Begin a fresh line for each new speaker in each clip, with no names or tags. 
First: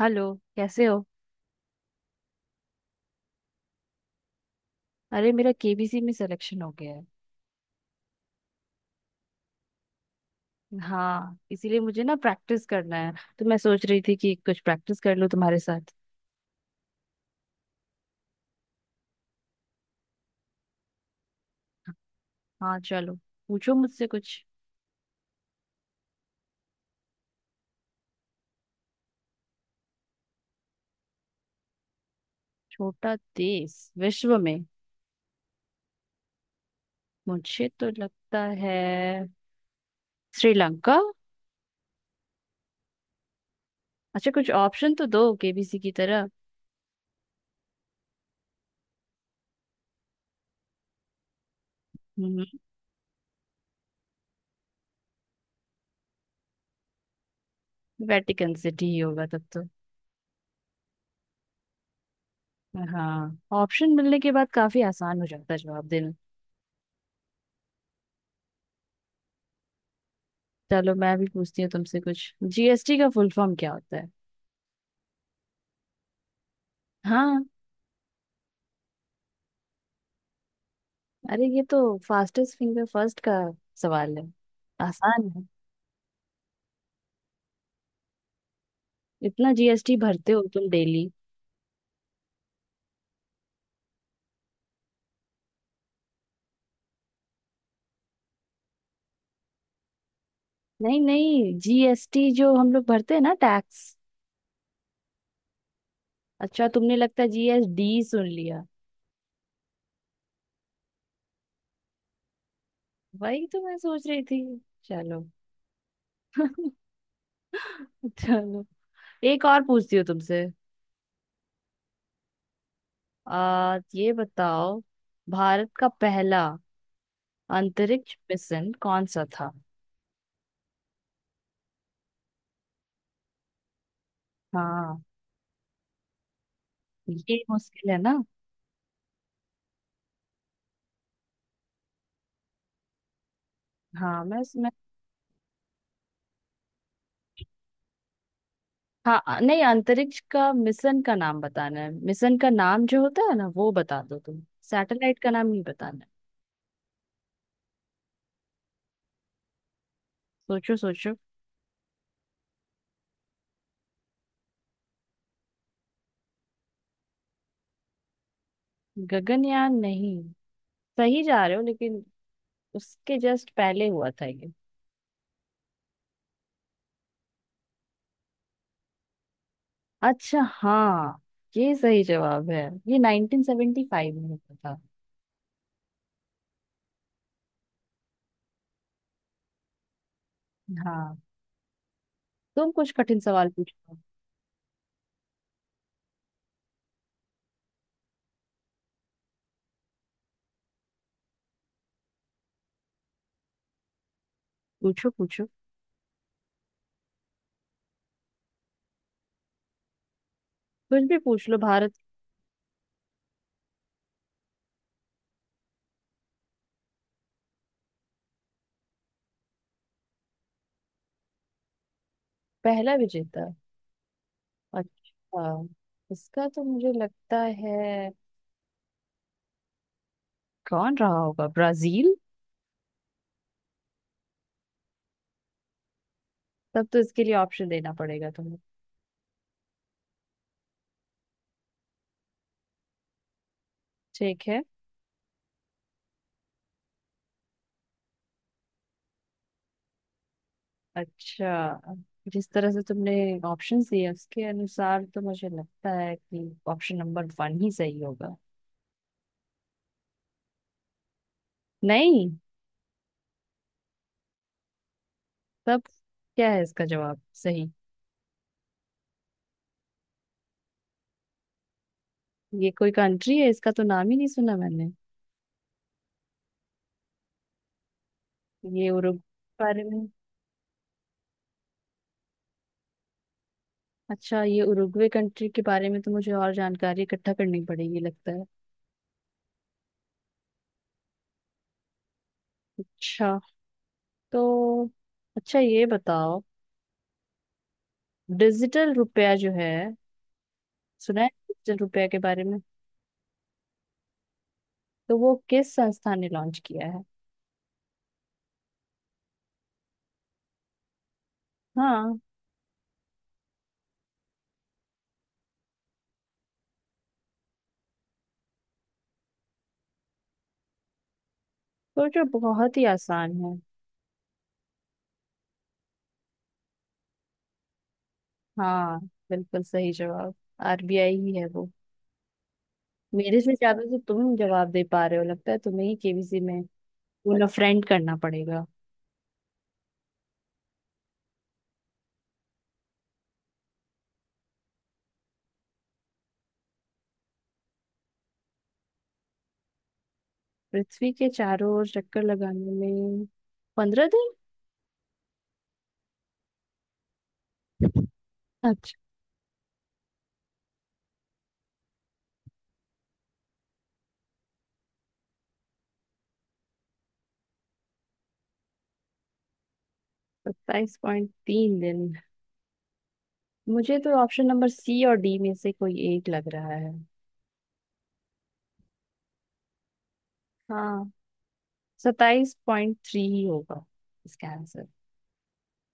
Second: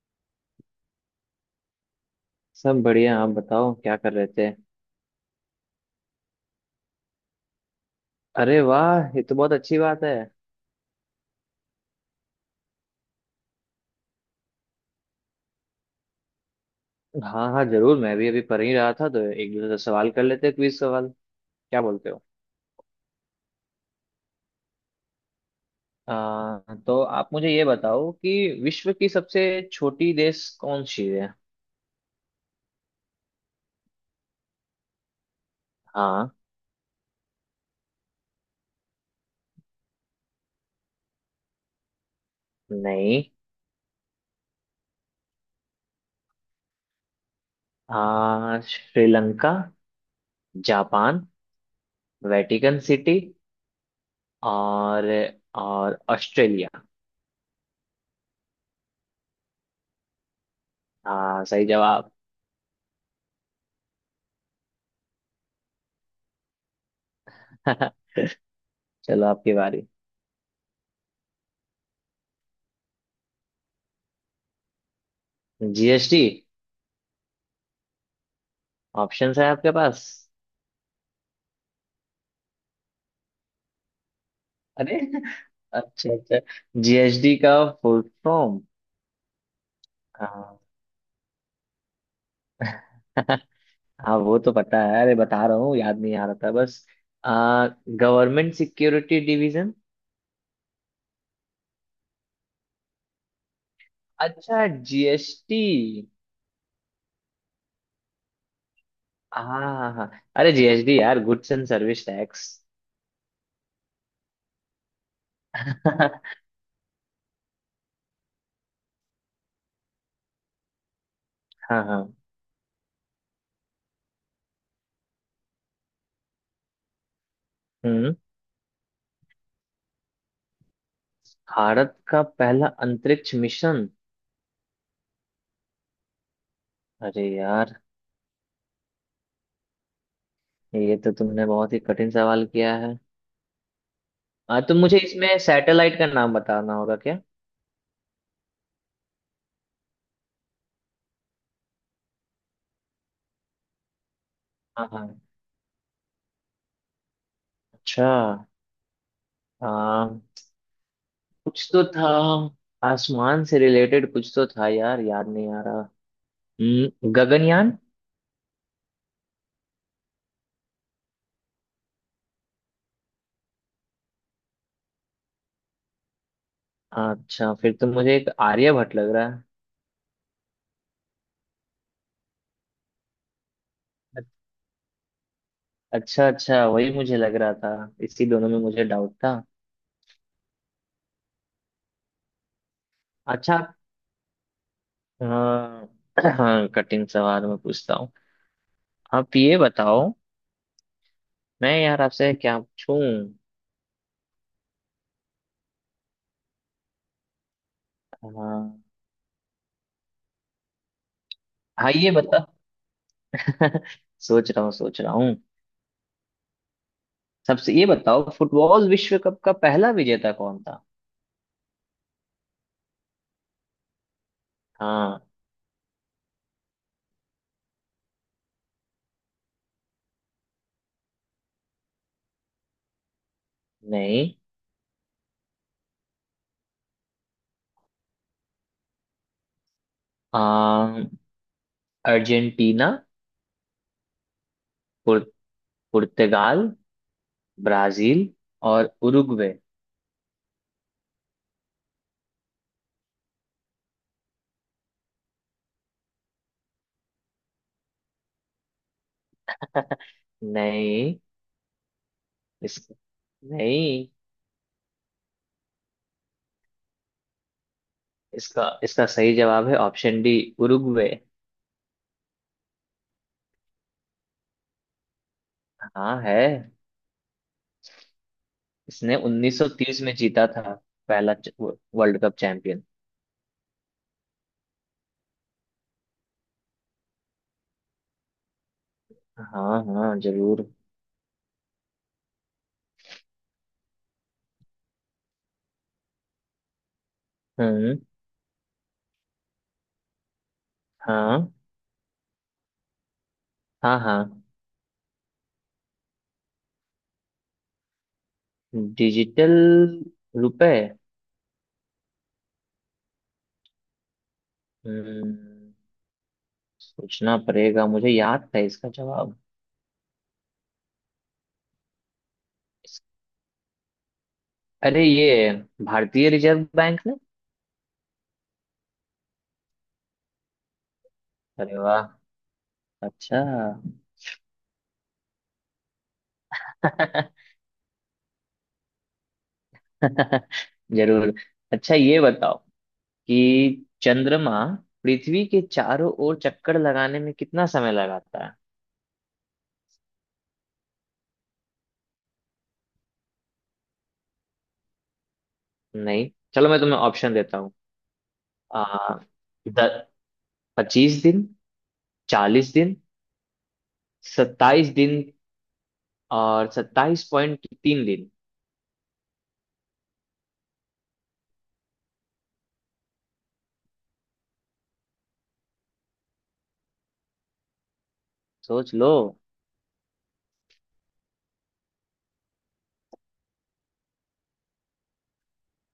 Hello. कैसे हो?
सब बढ़िया। आप बताओ क्या कर रहे थे?
अरे, मेरा केबीसी में सिलेक्शन हो गया है।
अरे वाह, ये तो बहुत अच्छी बात है।
हाँ, इसीलिए मुझे ना प्रैक्टिस करना है। तो मैं सोच रही थी कि कुछ प्रैक्टिस कर लूँ तुम्हारे साथ।
हाँ हाँ, जरूर। मैं भी अभी पढ़ ही रहा था, तो एक दूसरे से सवाल कर लेते, क्विज सवाल। क्या बोलते हो?
हाँ, चलो, पूछो मुझसे कुछ।
तो आप मुझे ये बताओ कि विश्व की सबसे छोटी देश कौन सी है?
छोटा देश विश्व में।
हाँ।
मुझे तो लगता है श्रीलंका।
नहीं।
अच्छा, कुछ ऑप्शन तो दो केबीसी की तरह।
श्रीलंका, जापान,
हम्म
वेटिकन सिटी और और ऑस्ट्रेलिया।
वेटिकन सिटी ही होगा तब तो।
हाँ, सही जवाब।
हाँ, ऑप्शन मिलने के बाद काफी आसान हो जाता है जवाब देना।
चलो, आपकी बारी।
चलो, मैं भी पूछती हूँ तुमसे कुछ। जीएसटी का फुल फॉर्म क्या होता है?
जीएसटी।
हाँ।
ऑप्शंस है आपके पास?
अरे, ये तो फास्टेस्ट फिंगर फर्स्ट का सवाल है।
अरे।
आसान है।
अच्छा अच्छा। जीएसटी का फुल फॉर्म।
इतना जीएसटी भरते हो
हाँ।
तुम डेली?
हाँ, वो तो पता है, अरे बता रहा हूँ, याद नहीं आ रहा था बस। आ गवर्नमेंट सिक्योरिटी डिवीजन।
नहीं नहीं, जीएसटी जो हम लोग भरते हैं ना, टैक्स।
अच्छा, जीएसटी।
अच्छा, तुमने लगता है जीएसडी सुन लिया।
हाँ हाँ हाँ। अरे जीएसटी यार, गुड्स एंड सर्विस टैक्स।
वही तो मैं सोच रही थी। चलो।
हाँ।
चलो, एक और पूछती हूँ तुमसे।
हाँ।
आ ये बताओ, भारत का पहला
हम्म।
अंतरिक्ष मिशन कौन सा था?
भारत का पहला अंतरिक्ष मिशन।
हाँ,
अरे
ये
यार,
मुश्किल है ना।
ये तो तुमने बहुत ही कठिन सवाल किया है।
हाँ, मैं।
तुम मुझे इसमें सैटेलाइट का नाम बताना होगा क्या?
हाँ, नहीं, अंतरिक्ष का मिशन का नाम बताना है। मिशन का नाम जो होता है ना, वो बता दो तुम।
हाँ
सैटेलाइट
हाँ।
का नाम नहीं बताना है।
अच्छा। हाँ।
सोचो सोचो।
कुछ तो था, आसमान से रिलेटेड कुछ तो था यार, याद नहीं आ रहा। गगनयान।
गगनयान नहीं। सही जा रहे हो, लेकिन उसके जस्ट पहले हुआ था ये।
अच्छा, फिर तो मुझे एक आर्यभट्ट लग रहा है।
अच्छा, हाँ, ये सही जवाब है। ये 1975 में हुआ था।
अच्छा अच्छा, वही मुझे लग रहा था। इसी दोनों में मुझे डाउट था।
हाँ, तुम कुछ कठिन सवाल
अच्छा,
पूछो।
हाँ। हाँ, कठिन सवाल मैं पूछता हूँ। आप ये बताओ। मैं यार आपसे क्या पूछूं?
पूछो पूछो।
हाँ।
कुछ भी पूछ लो।
हाँ,
भारत।
ये बता। सोच रहा हूँ, सोच रहा हूँ। सबसे ये बताओ, फुटबॉल विश्व कप का पहला विजेता कौन था?
पहला विजेता।
हाँ।
अच्छा, इसका तो मुझे लगता है, कौन रहा होगा, ब्राजील।
नहीं।
तब तो इसके लिए ऑप्शन देना पड़ेगा तुम्हें।
अम, अर्जेंटीना।
ठीक है।
पुर, पुर्तगाल। ब्राजील। और उरुग्वे।
अच्छा, जिस तरह से तुमने ऑप्शंस दिए उसके अनुसार तो मुझे लगता है कि ऑप्शन नंबर वन ही सही होगा।
नहीं।
नहीं।
इस नहीं।
तब क्या है इसका जवाब सही?
इसका इसका सही जवाब है, ऑप्शन डी। उरुग्वे।
ये कोई कंट्री है? इसका तो नाम ही नहीं सुना मैंने।
हाँ, है।
ये उरुग,
इसने
बारे
1930
में।
में जीता था। पहला वर्ल्ड कप चैंपियन।
अच्छा, ये उरुग्वे कंट्री के बारे में तो मुझे और जानकारी इकट्ठा करनी पड़ेगी लगता है।
हाँ हाँ, जरूर।
अच्छा। तो। अच्छा, ये बताओ,
हम्म।
डिजिटल रुपया जो है, सुना है
हाँ
डिजिटल रुपया के बारे में?
हाँ हाँ।
तो वो किस संस्था ने लॉन्च किया है?
डिजिटल रुपए।
हाँ,
हम्म। सोचना पड़ेगा, मुझे याद था इसका जवाब।
सोचो, बहुत ही आसान है।
अरे ये, भारतीय रिजर्व बैंक ने।
हाँ, बिल्कुल सही जवाब। आरबीआई ही है वो।
अरे वाह।
मेरे
अच्छा।
से ज्यादा तो तुम जवाब दे पा रहे हो, लगता है तुम्हें ही केबीसी में उन्हें फ्रेंड करना पड़ेगा।
जरूर। अच्छा, ये बताओ कि चंद्रमा पृथ्वी के चारों ओर चक्कर लगाने में कितना समय लगाता है?
पृथ्वी के चारों ओर चक्कर लगाने में 15 दिन।
नहीं, चलो मैं तुम्हें ऑप्शन देता हूँ। आ
अच्छा।
द, 25 दिन, 40 दिन, 27 दिन और 27.3 दिन।
27.3 दिन। मुझे तो ऑप्शन नंबर सी और डी में से कोई एक लग रहा है।
सोच लो।
हाँ, 27.3 ही होगा इसका आंसर।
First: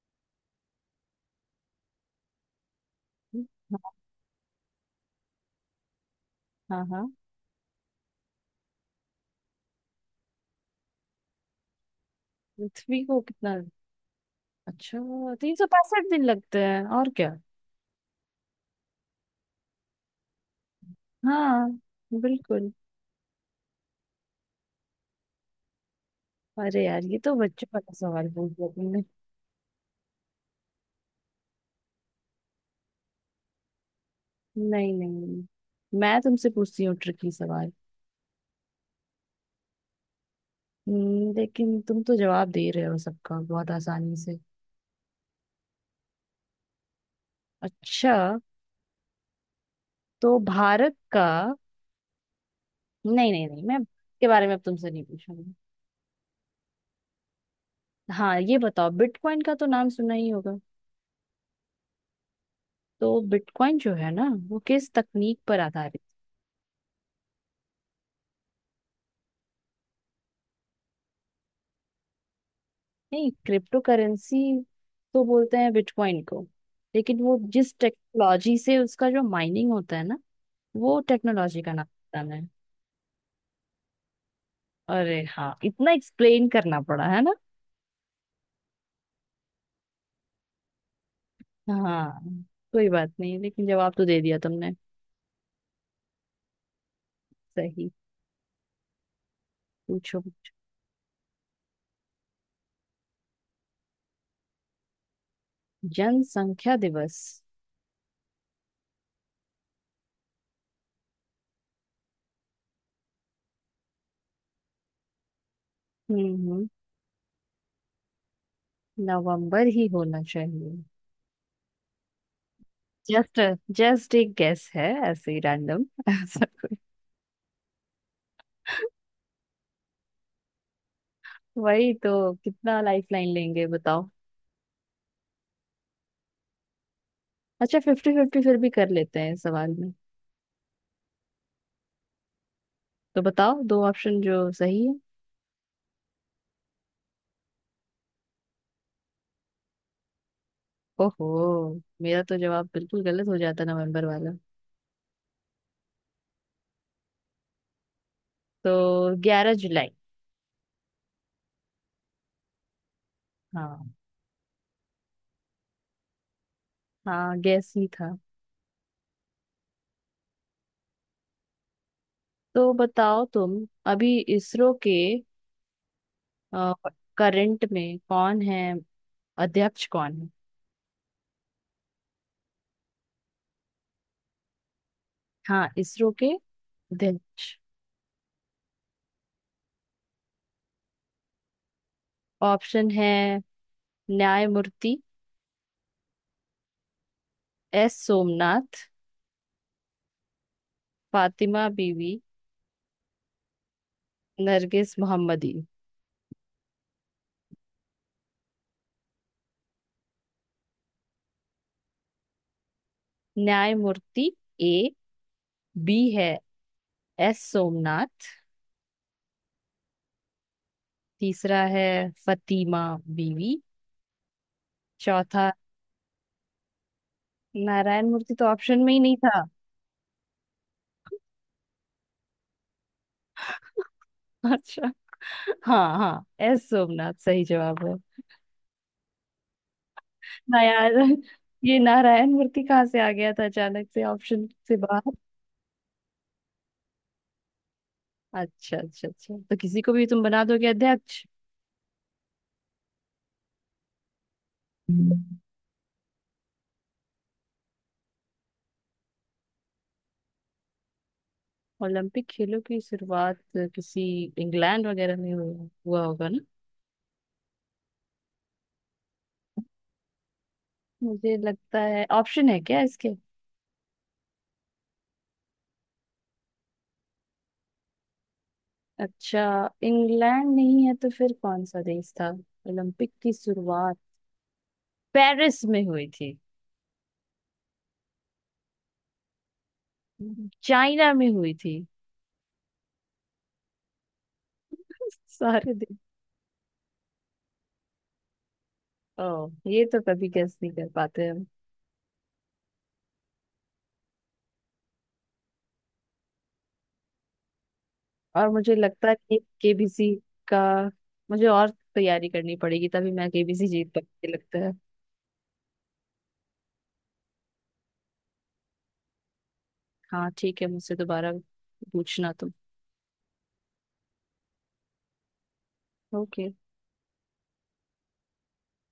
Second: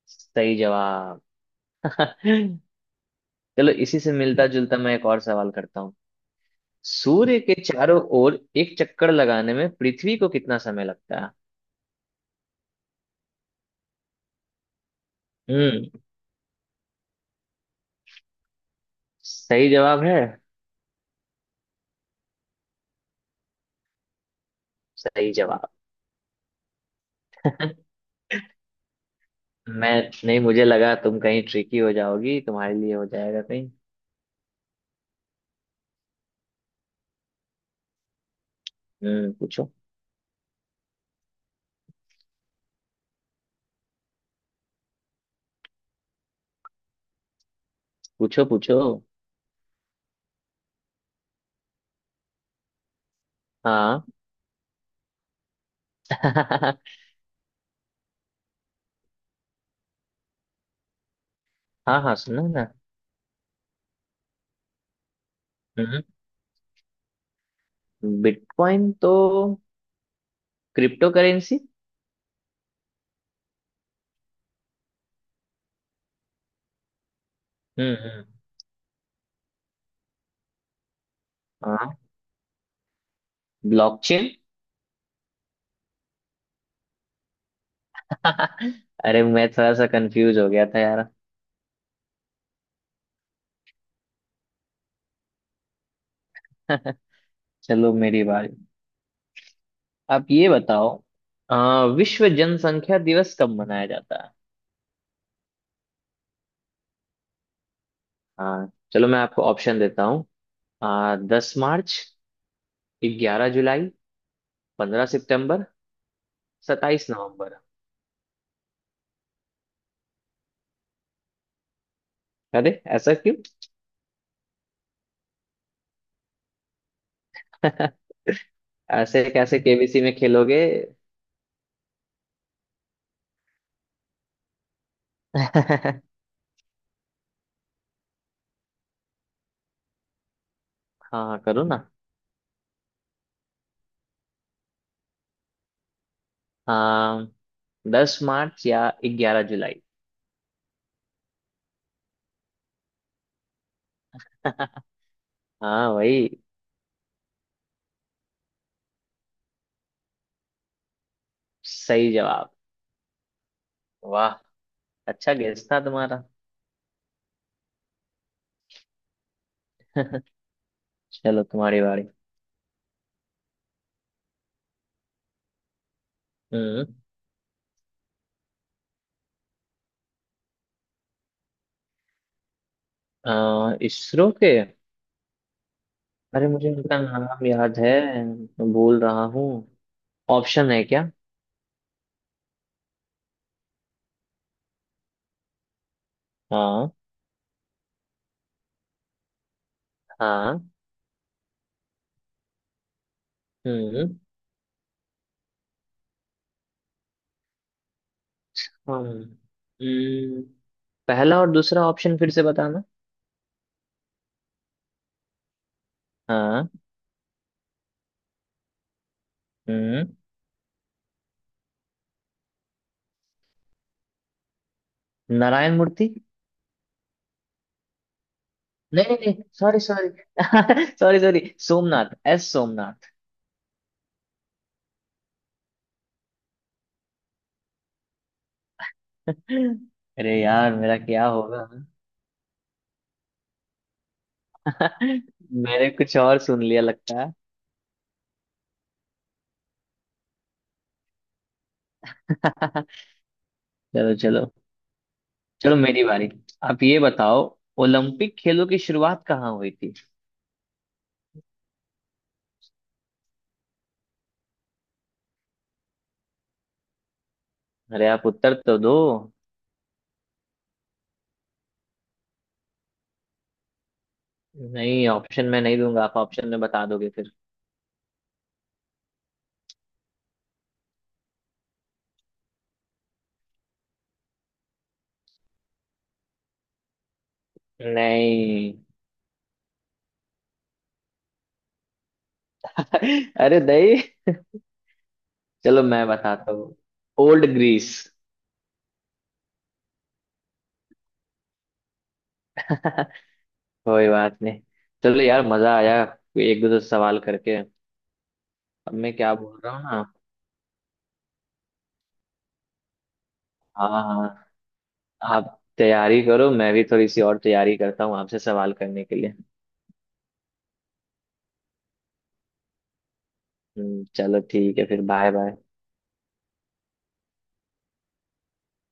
सही जवाब। चलो,
हाँ
इसी से मिलता जुलता मैं एक और सवाल करता हूँ।
हाँ हाँ।
सूर्य के चारों ओर एक चक्कर लगाने में पृथ्वी को कितना समय लगता है?
पृथ्वी को कितना? अच्छा, तीन सौ
हम्म।
पैंसठ दिन लगते हैं और क्या।
सही जवाब है।
हाँ, बिल्कुल।
सही जवाब।
अरे यार, ये तो बच्चों वाला सवाल पूछ लिया तुमने।
मैं नहीं, मुझे लगा तुम कहीं ट्रिकी हो जाओगी, तुम्हारे लिए हो जाएगा कहीं।
नहीं नहीं नहीं। मैं तुमसे पूछती हूँ ट्रिकी सवाल।
हम्म, पूछो।
लेकिन तुम तो जवाब दे रहे हो सबका, बहुत आसानी से। अच्छा,
पूछो पूछो।
तो भारत का, नहीं नहीं नहीं, मैं
हाँ।
के बारे में अब तुमसे नहीं पूछूंगी।
हाँ।
हाँ, ये बताओ, बिटकॉइन का तो नाम सुना ही होगा।
हाँ, सुनो ना।
तो बिटकॉइन जो है ना, वो किस तकनीक पर आधारित?
हम्म। बिटकॉइन तो क्रिप्टो करेंसी।
नहीं, क्रिप्टो करेंसी तो बोलते हैं बिटकॉइन को, लेकिन वो जिस
हम्म।
टेक्नोलॉजी से, उसका जो माइनिंग होता है ना, वो टेक्नोलॉजी का नाम
हाँ।
पता नहीं।
ब्लॉकचेन।
अरे हाँ, इतना एक्सप्लेन करना पड़ा है ना।
अरे, मैं थोड़ा सा कंफ्यूज हो गया था यार।
हाँ, कोई बात नहीं, लेकिन जवाब तो दे दिया तुमने सही।
चलो, मेरी बारी।
पूछो।
आप ये बताओ। अ, विश्व जनसंख्या दिवस कब मनाया जाता है?
जनसंख्या दिवस।
आ, चलो मैं आपको ऑप्शन देता हूँ। 10 मार्च, 11 जुलाई, 15 सितंबर,
हम्म, हम्म।
27 नवंबर।
नवंबर ही होना चाहिए।
अरे, ऐसा क्यों?
जस्ट जस्ट एक गेस है ऐसे ही रैंडम। ऐसा कोई।
ऐसे कैसे केबीसी में खेलोगे?
वही तो, कितना लाइफ लाइन लेंगे बताओ।
हाँ।
अच्छा, फिफ्टी फिफ्टी फिर भी कर लेते हैं इस सवाल में।
करो ना।
तो बताओ, दो ऑप्शन जो सही है।
आ, 10 मार्च या 11 जुलाई।
ओहो, मेरा तो जवाब बिल्कुल गलत हो जाता, नवंबर वाला।
हाँ वही।
तो 11 जुलाई।
सही जवाब।
हाँ।
वाह। अच्छा गेस था तुम्हारा।
हाँ, गैस ही था।
चलो, तुम्हारी बारी।
तो बताओ तुम, अभी इसरो के
हम्म।
करंट में कौन है, अध्यक्ष कौन है?
इसरो के।
हाँ, इसरो के
अरे, मुझे उनका नाम
अध्यक्ष।
याद है। मैं भूल रहा हूँ। ऑप्शन है क्या?
ऑप्शन है, न्यायमूर्ति,
हाँ।
एस सोमनाथ,
हाँ।
फातिमा बीवी,
हम्म।
नरगिस मोहम्मदी।
हम, हम्म। पहला और दूसरा ऑप्शन फिर से बताना।
न्यायमूर्ति ए। बी है,
हाँ।
एस सोमनाथ।
हम्म।
तीसरा है फतिमा बीवी। चौथा
नारायण मूर्ति।
नारायण मूर्ति तो ऑप्शन में ही
नहीं
नहीं
नहीं
था।
नहीं, sorry sorry. Sorry sorry. Somnath, S Somnath.
अच्छा, हाँ हाँ, एस सोमनाथ सही जवाब है।
अरे
ना
यार,
यार,
मेरा क्या होगा?
ये नारायण मूर्ति कहाँ से आ गया था अचानक से, ऑप्शन से बाहर?
मैंने कुछ और सुन लिया लगता है।
अच्छा अच्छा अच्छा, तो किसी को भी तुम बना दोगे अध्यक्ष।
चलो चलो।
हम्म।
चलो, मेरी बारी। आप ये बताओ। ओलंपिक खेलों की शुरुआत कहाँ हुई थी?
ओलंपिक खेलों की शुरुआत किसी इंग्लैंड वगैरह में हुआ, हुआ होगा ना?
अरे, आप उत्तर तो दो।
मुझे लगता है, ऑप्शन है क्या इसके?
नहीं, ऑप्शन में नहीं दूंगा, आप ऑप्शन में बता दोगे फिर।
अच्छा, इंग्लैंड नहीं है तो फिर कौन सा देश था ओलंपिक की शुरुआत? पेरिस में हुई थी?
नहीं।
चाइना में हुई थी?
अरे नहीं।
सारे
चलो
देश।
मैं बताता हूँ। Old Greece.
ओ, ये तो कभी गेस नहीं कर पाते हम।
कोई बात नहीं। चलो यार, मजा आया। एक दो दो सवाल करके।
और मुझे
अब
लगता
मैं
है
क्या
कि
बोल रहा हूँ ना।
केबीसी का, मुझे और तैयारी करनी पड़ेगी तभी मैं केबीसी
हाँ
जीत पाऊंगी
हाँ।
लगता है।
आप तैयारी करो, मैं भी थोड़ी सी और तैयारी करता हूँ आपसे सवाल करने के लिए।
हाँ, ठीक है, मुझसे दोबारा पूछना तुम।
चलो ठीक है, फिर बाय बाय।
ओके।